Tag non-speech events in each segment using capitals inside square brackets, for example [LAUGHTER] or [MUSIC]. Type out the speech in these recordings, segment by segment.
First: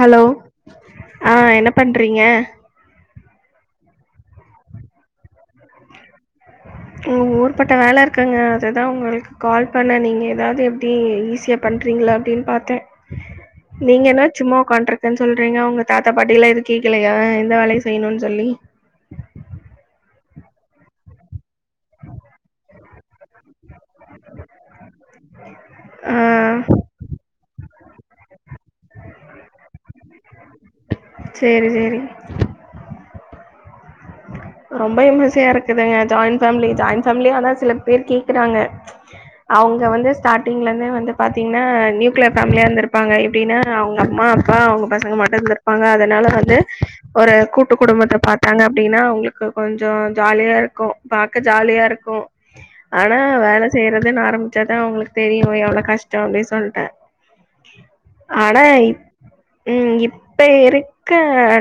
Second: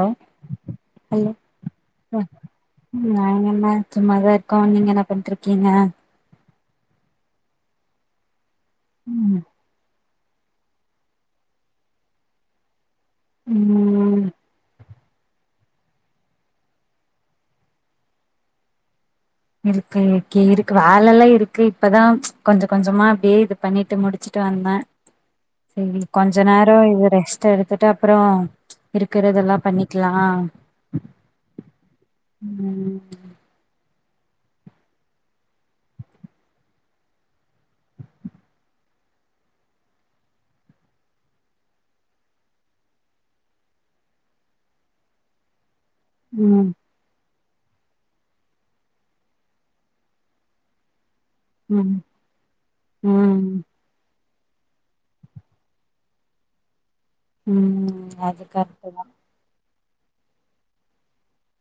Hello ஆ என்னே பண்றீங்கே நாங்கென்னே சும்மாதா இர்க்கோ நீங்கே என்னா பண்ட்டுருக்கீங்கே ம் ஊ்ர்ப்பட்டே வேல இர்க்குங்கே ததா உங்குளுக் ம் கால் பண்ணே நீங் ஏதாத் எப்டி ஈஸியா பண்றீங்ளா அப்டின் பாத்தே ம் நீங்கேனா சும்மா ஒக்கான்ட்டுரு தன் சொல்றீங்கே உங்க தாத்தா பாட்டியலா எதூ கேக்கிலையா எந்த வேலயு செய்ணுன் சொல்லி இருக்குங் ஓகே இருக் வேலலா இருக்கு இப்பதா ச்ச கொஞ்சோ கொஞ்சோமா அப்டே இரு பண்ணிட்டு முடிச்சிட்டு வந்தே செரி ஆ கொஞ்சோ நேரோ இவுரெஸ் டு எடுத்துட்டு அப்புறோ ச்ச இருக்கறதெல்லா பண்ணிக்கிலா செரி செரி ம் ரொம்பே [UNINTELLIGIBLE] இருக்குதுங்கே ஜாயின் ஃபேமிலி ஜாயின் ஃபேமிலி ஆனா சில பேர் கேக்கிறாங்க ச்ச அவுங்க வந்து ஸ்டார்ட்டிங்லேந்தே வந்து பாத்தீங்னா நியூக்ளியர் ஃபேமிலியா இந்திருப்பாங்கே எப்டினா அவுங்க அம்மா அப்பா அவுங்க பசங்கே மட்டுந்தா பாங்க அதுனால வந்து ம் ஒரு கூட்டு குடும்பத்த பாத்தாங்க அப்படின்னா அவங்களுக் கு கொஞ்சொ ஜாலியா இருக்கு பாக்க ஜாலியா ம் இருக்கு ஆனா ம் வேல செய்யறதுன்னு ஆரம்பி ச்சாதா ஒங்களுக்கு தெரியு எவ்ளோ கஷ்டொ அப்படின் சொல்ட்ட உம் அது கர்ட்தா ம் இப்ப இருக்க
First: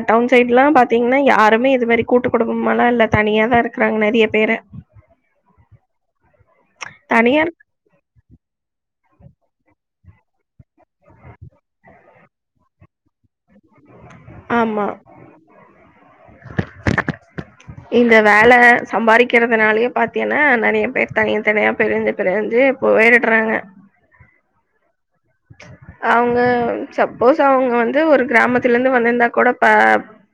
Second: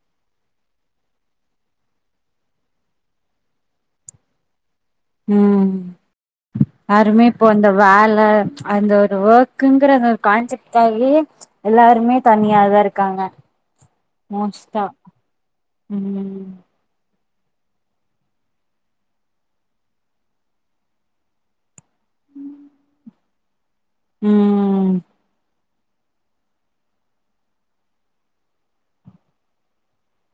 டவுன் சைட்ல்லா பாத்தீங்ன்னா யாருமே இது மாரி கூட்டு குடும்பமால்லா இல்ல தனியாதா இருக்குறாங்க நெறைய பேரு உம் யாருமே தனியா இப்போ அந்த வேல அந்த த ஒர்க்குங்கற அ கான்செப்ட்டுக்காகவே எல்லாருமே தனியாதா இருக்காங்க மோஷ்டா ஆமா ம் இந்த வேல சம்பாரிக்கிறதுனாலயே பாத்தீங்கன்னா நெறைய பேர் தனிய தனியா பிரிஞ்சு பிரிஞ்சு போயடுறாங்க உம் அவங்க சப்போஸ் அவங்க வந்து ஒரு கிராமத்துல இருந்து வந்திருந்தா கூட ப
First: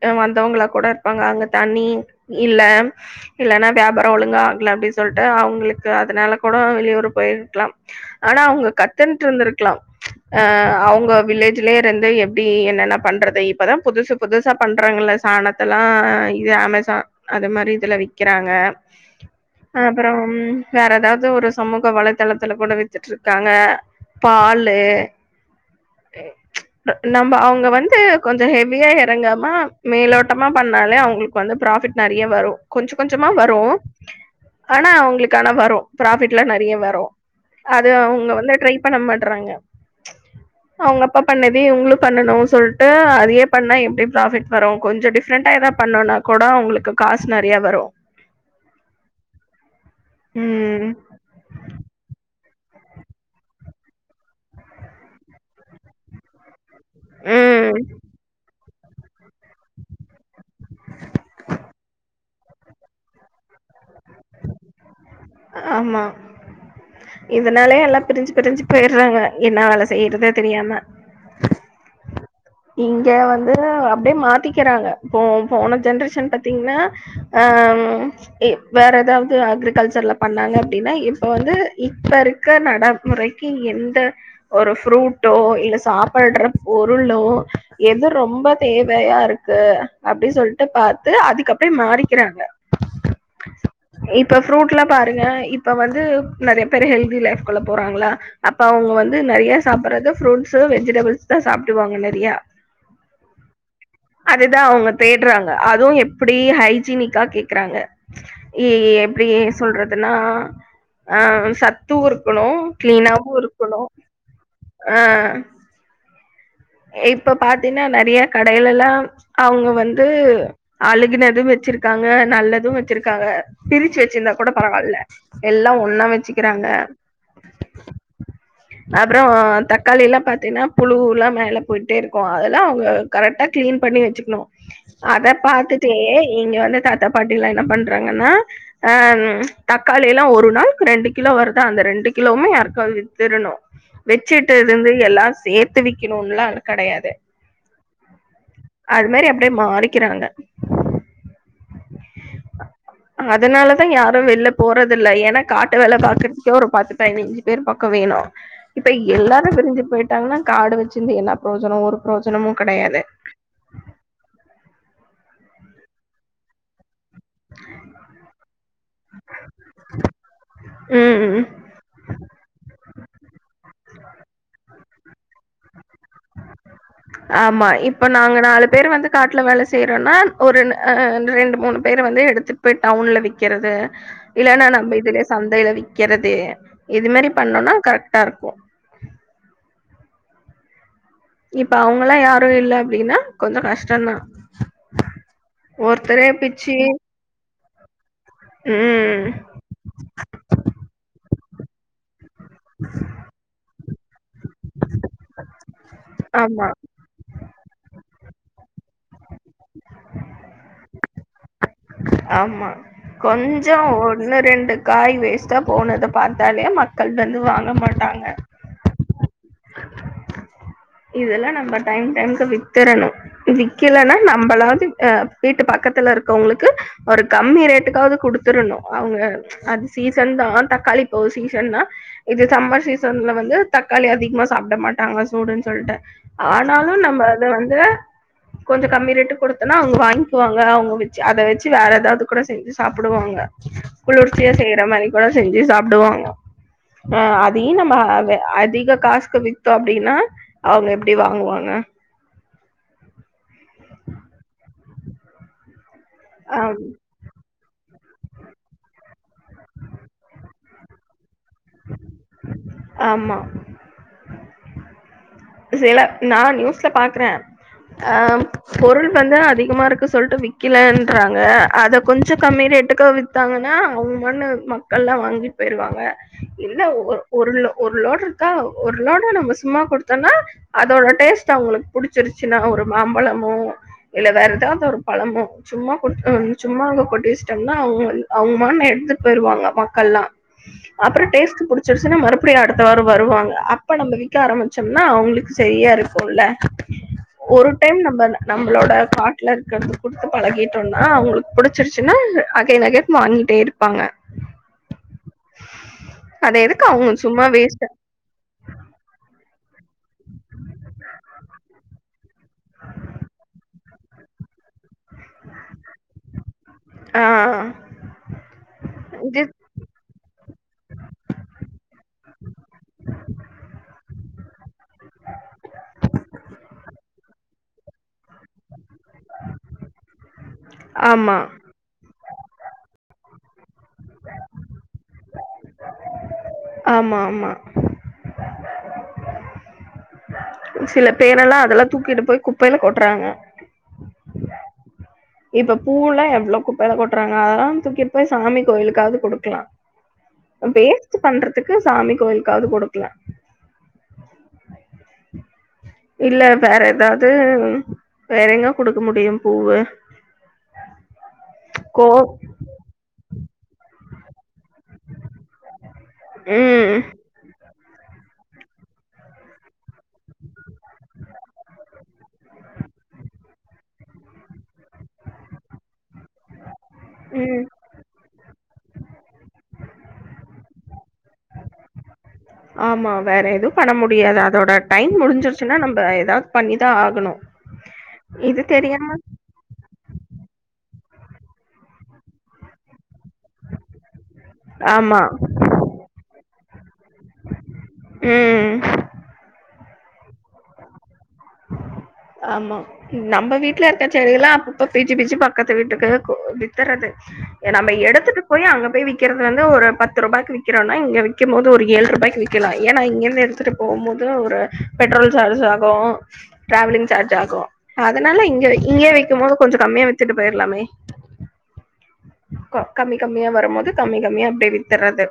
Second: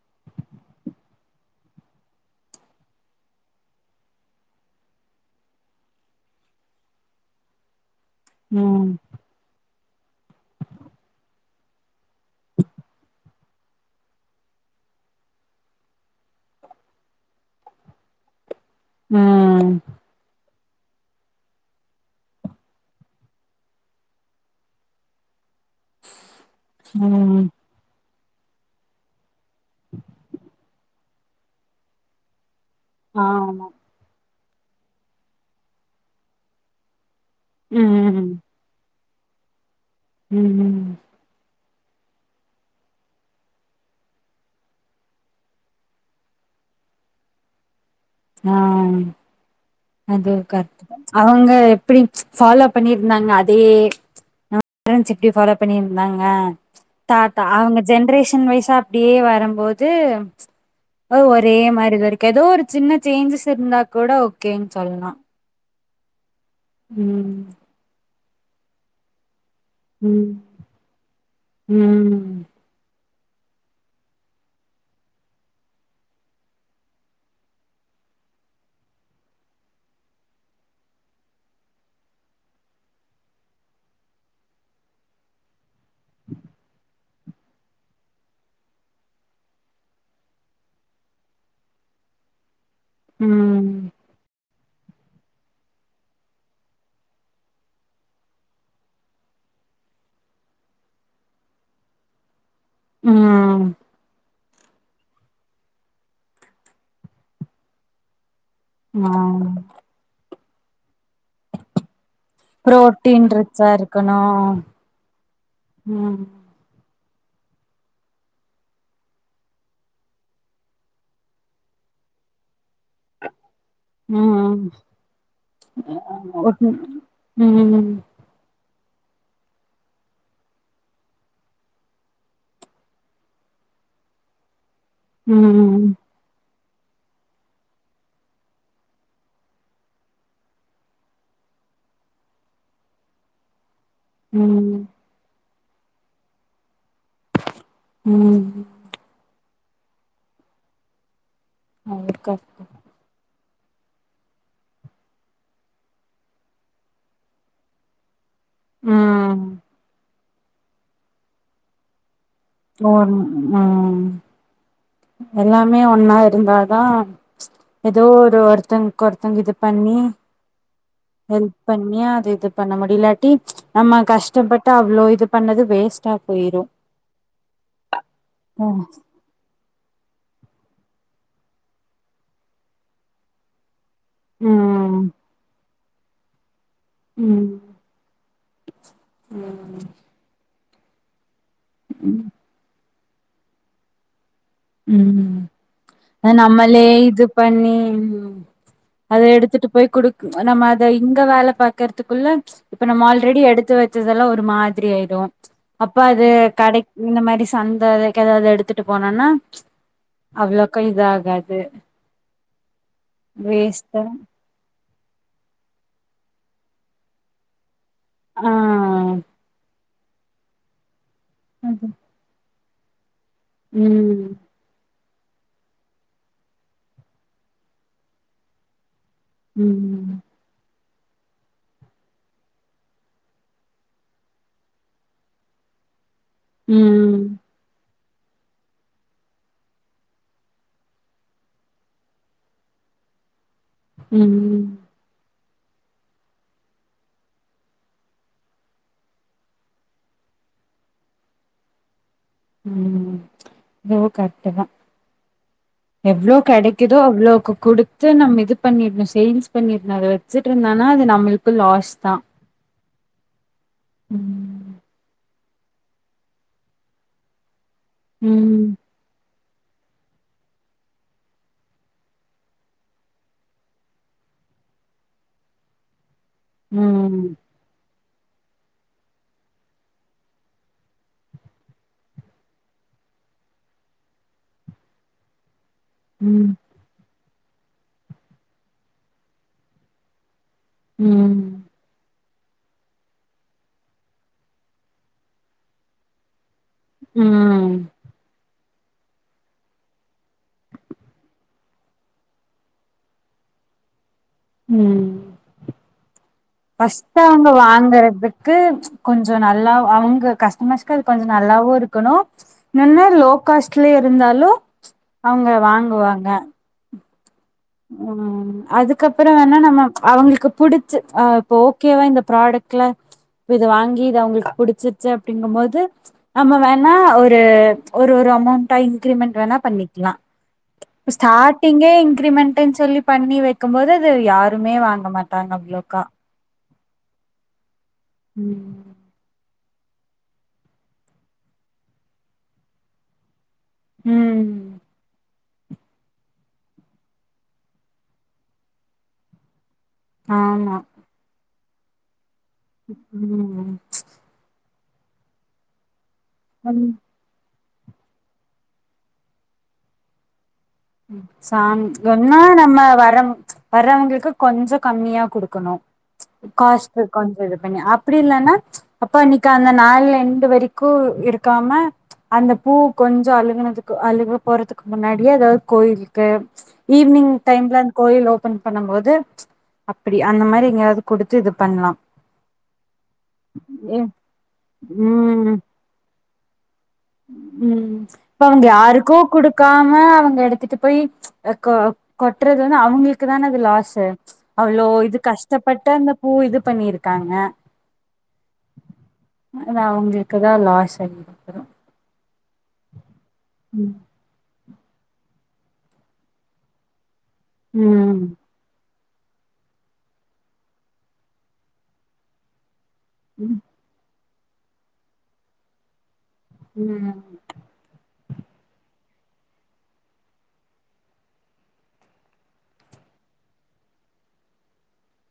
அ வந்தவங்களா கூட இருப்பாங்க அங்க தண்ணி இல்ல இல்லன்னா வியாபாரொ ஒழுங்கா ஆகல அப்டி சொல்ட்டு அவங்களுக்கு அதனால கூட வெளியூர் போயிருக்கலா ஆனா அவங்க ம் கத்துன்ட்டு இருந்துருக் க்லா அ அவங்க வில்லேஜ்லய இருந்து எப்டி என்னென்ன பண்றது இப்பதா புதுசு புதுசா பண்றாங்கல்ல சாணத்தெல்லா இது அமேசா அது மாரி இதுல விக்கிறாங்க உம் அப்புறம் வேற எதாவது ஒரு சமூக வலைதளத்துல கூட வித்துட்டு இருக்காங்க பால் நம்ப ம் அவங்க வந்து கொஞ்சொ ஹெியா எறங்காம் ம மேலோட்டமா பண் ணாலே அவங்களுக் வந்து ப்ராஃபிட் நெறய வரு கொஞ்ச கொஞ்சமா வரூ ஆமா ஆனா அவங்களுக் ஆனா வரு ப்ராஃபிட்லா நெறய வரு அது ம் அவுங்க வந்து ட்ரைப் பண்ண மாட்றாங்க ம் அவங்க அப்பா பண்ணத் தே இவ்ங்களு பண்ணனு சொல்ட்டு அதயே பண்ணா எப்டி ப்ராஃபிட் வரூ கொஞ்ச டிஃப்ரண்டா எதா பண்ணோன்னா கூட அவ்ங்களுக்கு காஸ் நெறய வரு ஆ அது ம். கர்ட்டுதா அவ்ங்க எப்டி ச் ஃபாலோ பண்ணிர்ந்தாங்க அதே [INAUDIBLE] எப்டி ஃபாலோ பண்ணிர்ந்தாங்க தாத்தா ம். அவங்க ஜென்ரேஷன் வய்சா அப்டியே வரம்போது ஒ ஒரே மாரி இது வரிக்கு எதோ ஒரு சின்ன சேஞ்சஸ் இர்ந்தா கூட ஓகேன் சொல்லலா ஆமா ம் இதனால எல்லா பிரிஞ்சு பிரிஞ்சி போயறாங்க என்னா வேல செய்றதுனே ம் தெரியாம ம் இங்க வந்து அப்டே மாத்திக்கிறாங்க இப்போ போன ஜென்ரேஷன் பாத்திங்னா ஆ ம் வேற எதாவுது அக்ரிகல்ச்சர்ல பண்ணாங்க அப்டின்னா இப்ப வந்து இப்பருக்க நடமுறைக்கி எந்த ஒரு ஃப்ரூட்டோ இல்ல சாப்பட்ற பொருளோ எது ரொம்ப தேவையாருக்கு அப்டி சொல்ட்டு பாத்து அதுக்கப்டே மாறிக்கறாங்க ம் ஃப்ரூட்லா பாருங்க இப்ப வந்து நெறைய பேரு ஹெல்தி லைஃப்க்குள்ள போறாங்ளா அப்ப அவுங்க வந்து நெறைய சாப்படறது ஃப்ரூட்ஸு வெஜிடபுள்ஸ் தா சாப்டுவாங்க நெறியா ம் அதுதா அவுங்க தேட்றாங்க அதுவு எப்டி ஹைஜீனிக்கா கேக்றாங்க எ எப்டி ஆ சொல்றதுனா ஆ சத்து இருக்குணு, புரோட்டீன் கிளீனாவு ரிச்சா இருக்குணு, இருக்கணு ஆ ம் இப்ப பாத்தினா நெறைய கடைலல்லா அவுங்க வந்து அழுகினது வெச்சிருக்காங்க நல்லதும் வெச்சிருக்காங்க பிரிச்சு வச்சிருந்தா கூட ம் பரவால்ல எல்லா ஒன்னா வச்சிக்குறாங்க ம் அப்றோ தக்காளி எல்லா பாத்திங்னா புழுவுலா மேல போய்ட்டே இருக்கு அதெல்லா அவங்க கரெக்ட்டா கிளீன் பண்ணி வச்சுக்ணு அத ம் பாத்துட்டே இங்க வந்து தாத்தா பாட்டிலா என்ன பண்றாங்கன்னா அ தக்காளியல்லா ஒரு நாள்க்கு ரெண்டு கிலோ வருதா அந்த ரெண்டு கிலோவுமே யாருக்காது வித்துருனு வெச்சுட்டு ம் இருந்து எல்லா சே த்து விக்கினுன்ல்லா கடயாது ம் டே மாறிக்கிறாங்க அழுக்கா இருக்கு அதுனாலதா யாரு வெள்ல போறதில்ல ஏன்னா காட்டு வேல பாக்குறத்க்கே ஒரு பத்து பதினஞ்சு பேர் பக்கொ வேணு இப்ப ம் எல்லாரு பிரிஞ்சு போயிட் டாங்னா காடு வச்சிருந்து என்னா ப்ரோஜனொ ஒரு ப்ரோஜ் [UNINTELLIGIBLE] ம் எல்லாமே ஒன்னா இருந்தாதா ஏதோ ஒரு ஒருத்தங்க்கு ஒருத்தங்க இது பண்ணி ம். ஹெல்ப் பண்ணி அது இது பண்ண முடிலாட்டி நம்ம கஷ்டப்பட்டு அ வ்ளோ இது பண்ணது வேஸ் ஆமா இப்ப நாங்க நாலு பேர் வந்து காட்ல வேல செய்றோன்னா ஒரு ந ஆ ரெண்டு மூணு பேர் வந்து எடுத்துட் போய் டௌன்ல விக்கிறது ம் இல்லன்னா நம்ம ம் இதுலயே சந்தைல விக் க்கெறது இது மேரி பண்ணோனா கரெக்ட்டா இருக்கு இப்ப அவங்கல்லா ம் யாரு இல்ல அப்டின்னா கொஞ்ச கஷ்டந்தா ம் அத பிச்சு நம்மளே இது பண்ணி ம் அத ம். எடுத்துட்டு போய் குடுக் நம்ம அத இங்க வேல பாக்கறத்துக்குள்ள இப்ப நம்ம ஆல்ரெடி எடுத்து வெச் சதெல்லா ஒரு மாதிரி ஆயிடு அப்ப அது ஆமா, கடைக் இந்த மாரி சந்த எதாது எடுத்துட்டு போனான்னா அவளோக்கா இதாகாது ஆமா கொஞ்ச ஒன்னு ரெண்டு காய் வேஸ்ட்டா போனத பாத்தாலே மக்கள் வந்து வாங்க மாட் டாங்க ஆ இதெல்லா நம்ம அது டைம் டைம்க்கு வித் திரணு விக்கலன்னா ம் நம்பளாது அ வீட்டு பக்கத்துல இருக்கவங்களுக்கு ஒரு கம்மி ரேட்டுக்காவுது குடுத்துறணு அவங்க அது ம் சீசன்தா தக்காளி ஓ சீசன்னா இது சம்மர் சீசன்ல வந்து தக்காளி அதிகமா சாப்ட மாட்டாங்க சூடுன் சொல்ட்டு ஆனாலு ம் நம்ம அத வந்து கொஞ்ச கம்மி ரேட்டு குடுத்தன்னா அவங்க வாங்க்குவாங்க அவங்க வெச்சு அத வெச்சு வேற எதாவது கூட செஞ்சு சாப்புடுவாங்க குளிர்ச்சியா ம் செய்யற மாரி செஞ்சு சாப்டுவாங்க அ அதையு நம்ம வெ அதிக காசுக்கு வித்தோ அப்டின்னா அவுங்க எப்டி வாங்குவாங்க ம் இதுவு கரெக்ட்டுதா எவ்ளோ ஆம் கெடைக்குதோ அவ்ளோக்கு குடுத்து நம்ம இது பண்ணிர்ணு சேல்ஸ் பண்ணிர்ணு அத வெச்சுட்ருந்தானா அது நம்மளுக்கு லாஸ்தா ஆம்மா சில நா நியூஸ்ல பாக்றேன் ஆ ம் பொருள் வந்த அதிகமா இருக்கு சொல்ட்டு விக்கிலன்றாங்க அத கொஞ்சோ கம்மி ரேட்டுக்கு வித்தாங்கன்னா அவுங்க மண்ணு மக்கள்லாம் வாங்கிட் போயிருவாங்க இல்ல ஒரு ம் பொருள்ல ஒரு லோடு இருக்கா ஒரு லோட நம்ம சும்மா கொடுத் தன்னா அதோட டேஸ்ட் அவங்களுக்கு புடிச்சிருச்சின்னா ஒரு மாம்பழமோ இல்ல வேற ஏதாது ஒரு பழமோ சும்மா கொட்த்து ம் சும்மா அங்க கொட்டி வச் ட்டாங்னா அவ்ங் அவ்ங்க மாமா எட்த்துட் போயிருவாங்க மக்கள்னா அப்றோ ம் டேஸ்ட்டு புடிச்சிருச்சுனா மறுப் ப்படி அடுத்த வார வருவாங்க அப்ப நம்ம விக்க ஆரம்மிச் ச்சம்னா அவ்ங்களுக்கு செரியா இருக்கும்ல ஒரு ம் டைம் நம்பள நம்பளோட கார்ட்ல இருக்கிறது குடுத்து பழகிட்டோம்னா அவ்ங்களுக்கு புடிச்சிருச்சுனா அகைன் அகைன் வாங்கிட்டே இருப்பாங்க உம் அத எதுக்கு அவங்க ஃபஸ்ட்டு சும்மா அவ்ங்க வேஸ்ட் வாங்கறதுக்கு கொஞ்ச நல்லா அவ்ங்க கஸ்டமர்ஸ்கு அது கொஞ்ச நல்லாவு இருக்கணு இன்னோ லோ காஸ்ட்லே இருந்தாலு அவ்ங்க வாங்குவாங்க ஆஹ் உம் அதுக்கப்பறோ வேணா நம்ம அவ்ங்களுக்கு புடிச்சு அஹ் இப்ப ஓகேவா இந்த ப்ராடெக்ட்டு இத வாங்கி இது அவ்ங்களுக்கு புடிச்சிர் சச்சு அப்டிங்கும் போது நம்ம வேணா ஒரு ஓ ஒவ்வொரு அமௌண்டா இன்கிரிமென்ட் வேணா பண்ணிக்லா இப்ப ஆமா ஸ்டார்டிங்கே இன்கிரிமெண்ட் இப்ப பண்ணி வக் கம் போது அது யாருமே வாங்க மாட்டாங்க அவ்ளோக்கா ஆமா ஆமா உம் சில பேரெல்லா அதெல்லா தூக்கிட்டு போய் குப்பைல கொட்றாங்க உம் இப்ப பூலா எவ்ளோ குப்பைல கொட்றாங்க அதெல்லா தூக்கிட் போய் சாமி கோயிலுக்காது குடுக்லா வேஸ்ட்டு பண்ற துக்கு சாமி கோயில் உம் உம் இல்ல வேற எதாவ்து வேற எங்க குடுக்க முடியும் பூவ சாமி ஒன்னா நம்ம வரம் வர்றவ்ங்களுக்கு கொஞ்ச கம்மியா குடுக்கணு ம் காஸ்டு கொஞ்ச இது பண்ணி அப் ப்டி இல்லனா அப்ப இன்னைக்கு அந்த நாலு என்டு வரைக்கு இருக்காம அந்த பூ கொஞ்ச அழுங்குனதுக்கு அழுகி போறத்துக்கு முன்னாடியே வெட் கோயிலுக்கு ஈவினி்ங் ம் டைம்ல அந் கோயில் ஓப்பன் பண்ணம் போது அப்டி அந்த மாரி எங்கயாவ்து குடுத்து இது பண்லா ஆமா வேற எது பண்ண முடியாது அதோட டைம் ம் முடிஞ்சிருச்சுனா நம்ப எதாவ்து பண்ணி ம் இப்ப அவங்க தெரியாம யாருக்கோ குடுக்காம ங்க எடுத்துட்டு போய் கொ கொட்றது வந்து அவ்ங்களுக் குதான அது லாசு அவ்ளோ இது ஆமா கஷ்டப்பட்டு அந்த பூ இது பண்ணிருக்காங்க ம் தா அவுங்களுக்குதா லாஸ் அதிகோ எதோ ஆமா நம்ப வீட்ல இருக்க செடியலா அப் ஒ இப்ப பிச்சு பிச்சு பக்கத்து வீட்டுக்கு கு வித்தற்றது எ நம்ப ம் எடத்துக்கு போய் அங்க பேய் விக் கிறது வந்து ஒரு பத்து ரூபாய்க்கு விக்கிறோனா இங்க விக்கும்போது போது ஒரு ஏழ்ரூபாய்க்கு விக்கலா ஏன்னா இங்க இருந்து எடுத்துட்டு போவும்மோது து ஒரு பெட்ரோல் சார்ஜ் ஆகு ட்ரேலிங் சார்ஜ் ம் ஆகு தனால இங்க இங்யே விக்கும்மோது கொஞ்ச கம்மியா வித்துட்டு போயிரலாமே கம்மி கம்மியா வரும்போது கம்மி கம்மியா அப்டியே வித்துறது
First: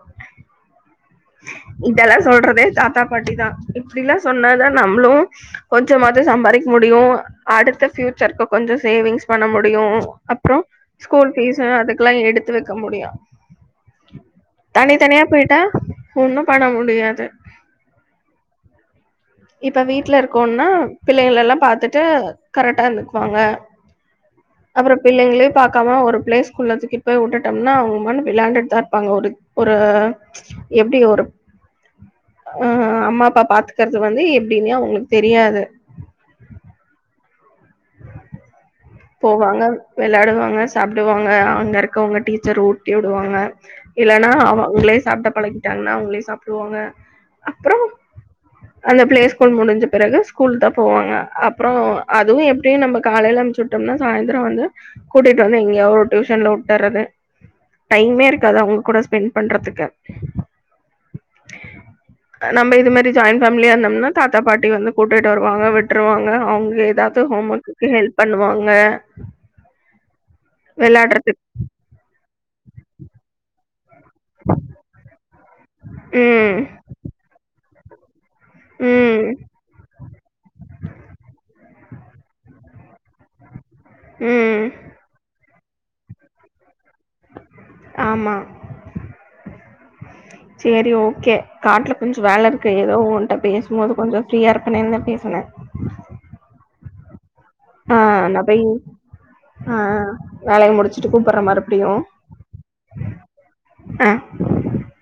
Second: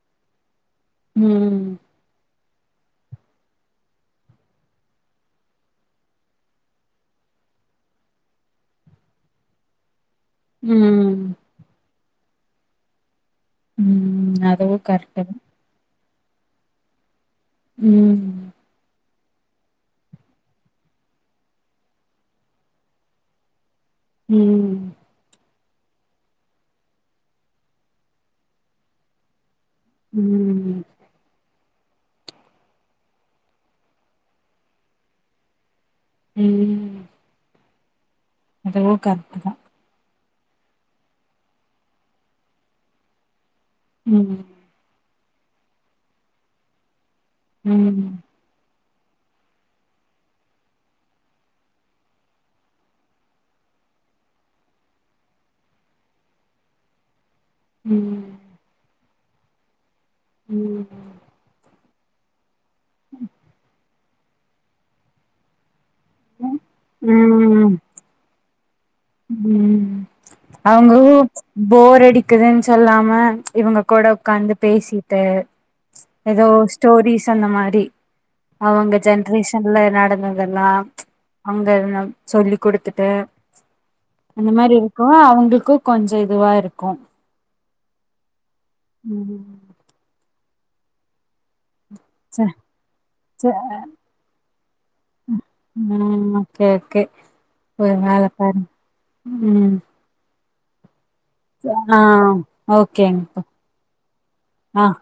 இதலா சொல்ற வே தாத்தா பாட்டிதா இப்டிலா சொன்னாதா நம்ளு கொஞ்சமாது சம்பாரிக் முடியு அடுத்த ஃபயூச்சருக்கு கொஞ்ச சேவிங்ஸ் பண்ண முடியு அப்றோ ம் ஸ்கூல் ஃபீஸ அதுக் எல்லா எடுத்து வெக்க முடியு ம் அதுவு தனி கரெக்ட்டு தனியா தா போய்ட்டா ஒண்ணு பண்ண முடியாது ம் இப்ப வீட்ல இருக்கோன்னா பிள்ளைகளெலா பாத்துட்டு கரெக்டா இருந்துக்குவாங்க ம் அப்புற பிள்ளைங்களே பாக்காம ஒரு பிளே ஸ்கூல்ல தூக்கிட்டு போய் உட்டுட்டம்னா அவங்க மான வெளையாண்டுட்டுதா இருப்பாங்க ஒரு ஒரு ம் எப்டி ஒரு ஆ அம்மா அப்பா பாத்துக்கற து வந்து எப்டினே அவங்களுக்கு தெரியாது ம் அதுவு கரெக்ட்டு தா போவாங்க வெளாடுவா அங்க சாப்டுவாங்க அங்க இருக்கவங்க டீச்சர் ஊட்டி உடுவாங்க இல்லனா ம் அ அவுங்களே சாப்ட பழகிட்டாங்னா அவங்களே சாப்ட்ருவாங்க ம் அந்த பிளே ஸ்கூல் முடிஞ்ச பிறகு ஸ்கூல்தா போவாங்க அப்ற அதுவு எப்டியு நம்ம காலைல அனுப்ச்சு விட்டம்னா சாயந்திரம் வந்து கூட்டிட்டு வந்து எங்கேயாவ ஒரு டியூஷன்ல விட்டுறது ம் டைமே இருக்காது அவங்க கூட ஸ்பெண்ட் பண்ணுறதுக்கு ம் நம்ம இது மாரி ஜாயிண்ட் ஃபேமிலியா இருந்தோம்னா தாத்தா பாட்டி வந்து கூட்டிட்டு வருவாங்க விட் விட்ருவாங்க ம் அவங்க ஏதாவது ஹோம் ஒர்க்கு ஹெல்ப் பண்ணுவாங் க உம் அவங்கு விளையாடுறதுக்கு போர் அடி க்குதன்னு சொல்லாம இவங்க கூட உட்காந்து பேசிட்டு ச்சு ஏதோ ம் ஸ்டோரிஸ் அந்த மாரி அவங்க ம் ஜென்ரேஷன்ல நடந்ததெல்லா ச்சு அவங்க சொல்லி் கொடுத்துட்டு அந்த ம். மாரி இருக்கவு அவங்களுக் கொ கொஞ்சோ இதுவா இருக் கோம் ஆமா. உம் சேரி ஓகே காட்ல கொஞ்ச வேல இருக்கு ஏதோ ஒ்கிட்ட ச பேசும் போது கொஞ்சோ ஃப்ரீயா இருப்பனேதா பேசனேன் கே ஆஹ் நா பய் ஆஹ் வேலைய முடிச்சு ஆஹ் ஓகேங்கப்பா ஆ. ஆஹ்